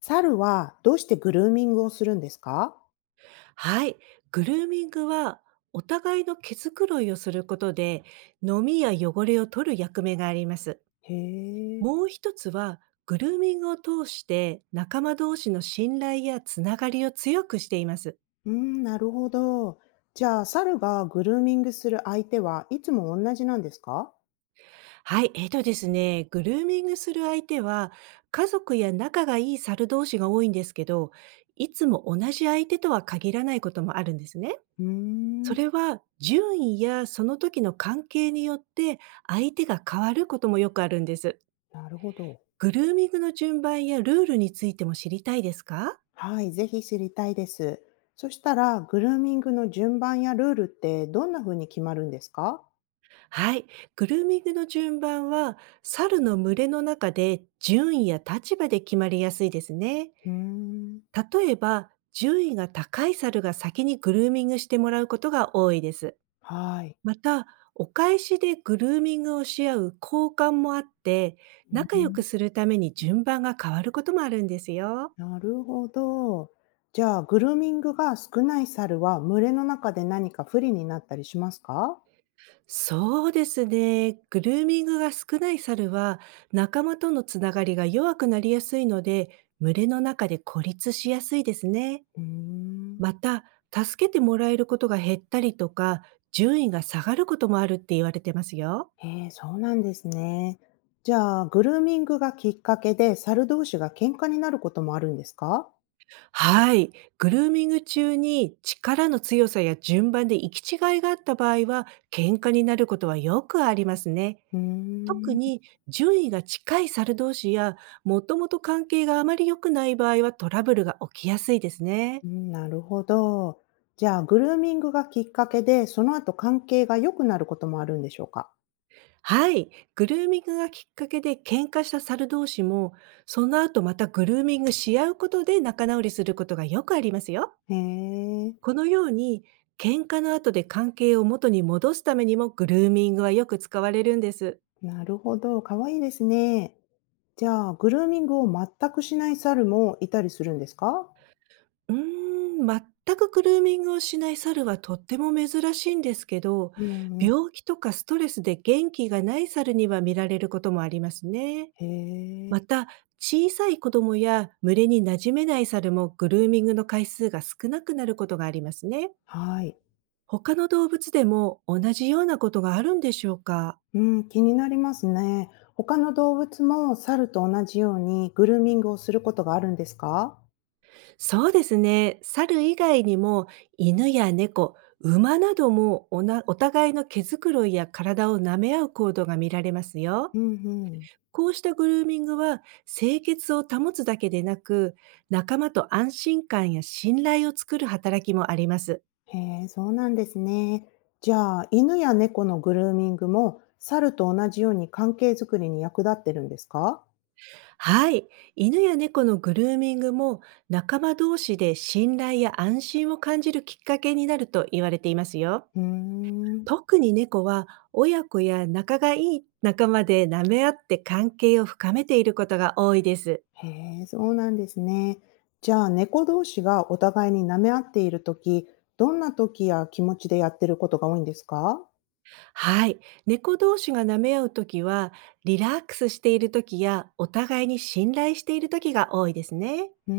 猿はどうしてグルーミングをするんですか？はい。グルーミングは、お互いの毛づくろいをすることで、飲みや汚れを取る役目があります。へえ、もう一つは、グルーミングを通して、仲間同士の信頼やつながりを強くしています。うん、なるほど。じゃあ、猿がグルーミングする相手はいつも同じなんですか？はい。ですね、グルーミングする相手は、家族や仲がいい猿同士が多いんですけど、いつも同じ相手とは限らないこともあるんですね。うーそん、れは順位やその時の関係によって相手が変わることもよくあるんです。なるほど。グルーミングの順番やルールについても知りたいですか？はい、ぜひ知りたいです。そしたら、グルーミングの順番やルールってどんな風に決まるんですか？はい。グルーミングの順番は猿の群れの中で順位や立場で決まりやすいですね。うーん、例えば、順位が高い猿が先にグルーミングしてもらうことが多いです。はい、また、お返しでグルーミングをし合う交換もあって、う仲良ん。くするために順番が変わることもあるんですよ。なるほど。じゃあ、グルーミングが少ない猿は群れの中で何か不利になったりしますか？そうですね。グルーミングが少ない猿は、仲間とのつながりが弱くなりやすいので、群れの中で孤立しやすいですね。うーん。また、助けてもらえることが減ったりとか、順位が下がることもあるって言われてますよ。へえ、そうなんですね。じゃあ、グルーミングがきっかけで、猿同士が喧嘩になることもあるんですか？はい。グルーミング中に力の強さや順番で行き違いがあった場合は、喧嘩になることはよくありますね。うー特ん、に順位が近い猿同士や、もともと関係があまり良くない場合はトラブルが起きやすいですね。うん、なるほど。じゃあ、グルーミングがきっかけで、その後関係が良くなることもあるんでしょうか？はい。グルーミングがきっかけで喧嘩した猿同士も、その後またグルーミングし合うことで仲直りすることがよくありますよ。へえ、このように、喧嘩の後で関係を元に戻すためにもグルーミングはよく使われるんです。なるほど。かわいいですね。じゃあ、グルーミングを全くしない猿もいたりするんですか？うー全くグルーミングをしない猿はとっても珍しいんですけど、うんうん。病気とかストレスで元気がない猿には見られることもありますね。へえ、また、小さい子供や群れに馴染めない猿もグルーミングの回数が少なくなることがありますね。はい。他の動物でも同じようなことがあるんでしょうか？うん、気になりますね。他の動物も猿と同じようにグルーミングをすることがあるんですか？そうですね。猿以外にも犬や猫、馬などもおな互いの毛づくろいや体を舐め合う行動が見られますよ。うんうん。こうしたグルーミングは清潔を保つだけでなく、仲間と安心感や信頼を作る働きもあります。へえ、そうなんですね。じゃあ、犬や猫のグルーミングも猿と同じように関係づくりに役立ってるんですか？はい。犬や猫のグルーミングも仲間同士で信頼や安心を感じるきっかけになると言われていますよ。うーん。特に猫は親子や仲がいい仲間で舐め合って関係を深めていることが多いです。へえ、そうなんですね。じゃあ、猫同士がお互いに舐め合っているとき、どんなときや気持ちでやってることが多いんですか？はい。猫同士が舐め合うときは、リラックスしているときや、お互いに信頼しているときが多いですね。うー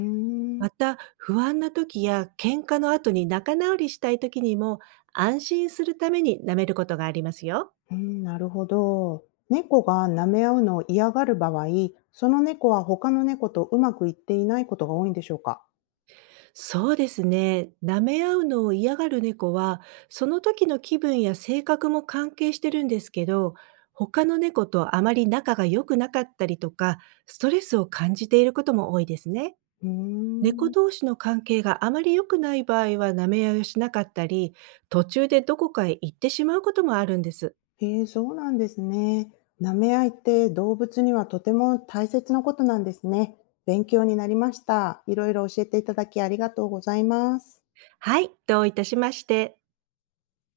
ん。また、不安なときや喧嘩の後に仲直りしたいときにも、安心するために舐めることがありますよ。うん、なるほど。猫が舐め合うのを嫌がる場合、その猫は他の猫とうまくいっていないことが多いんでしょうか？そうですね。舐め合うのを嫌がる猫は、その時の気分や性格も関係してるんですけど、他の猫とあまり仲が良くなかったりとか、ストレスを感じていることも多いですね。うー猫ん。同士の関係があまり良くない場合は舐め合いをしなかったり、途中でどこかへ行ってしまうこともあるんです。へえ、そうなんですね。舐め合いって動物にはとても大切なことなんですね。勉強になりました。いろいろ教えていただきありがとうございます。はい、どういたしまして。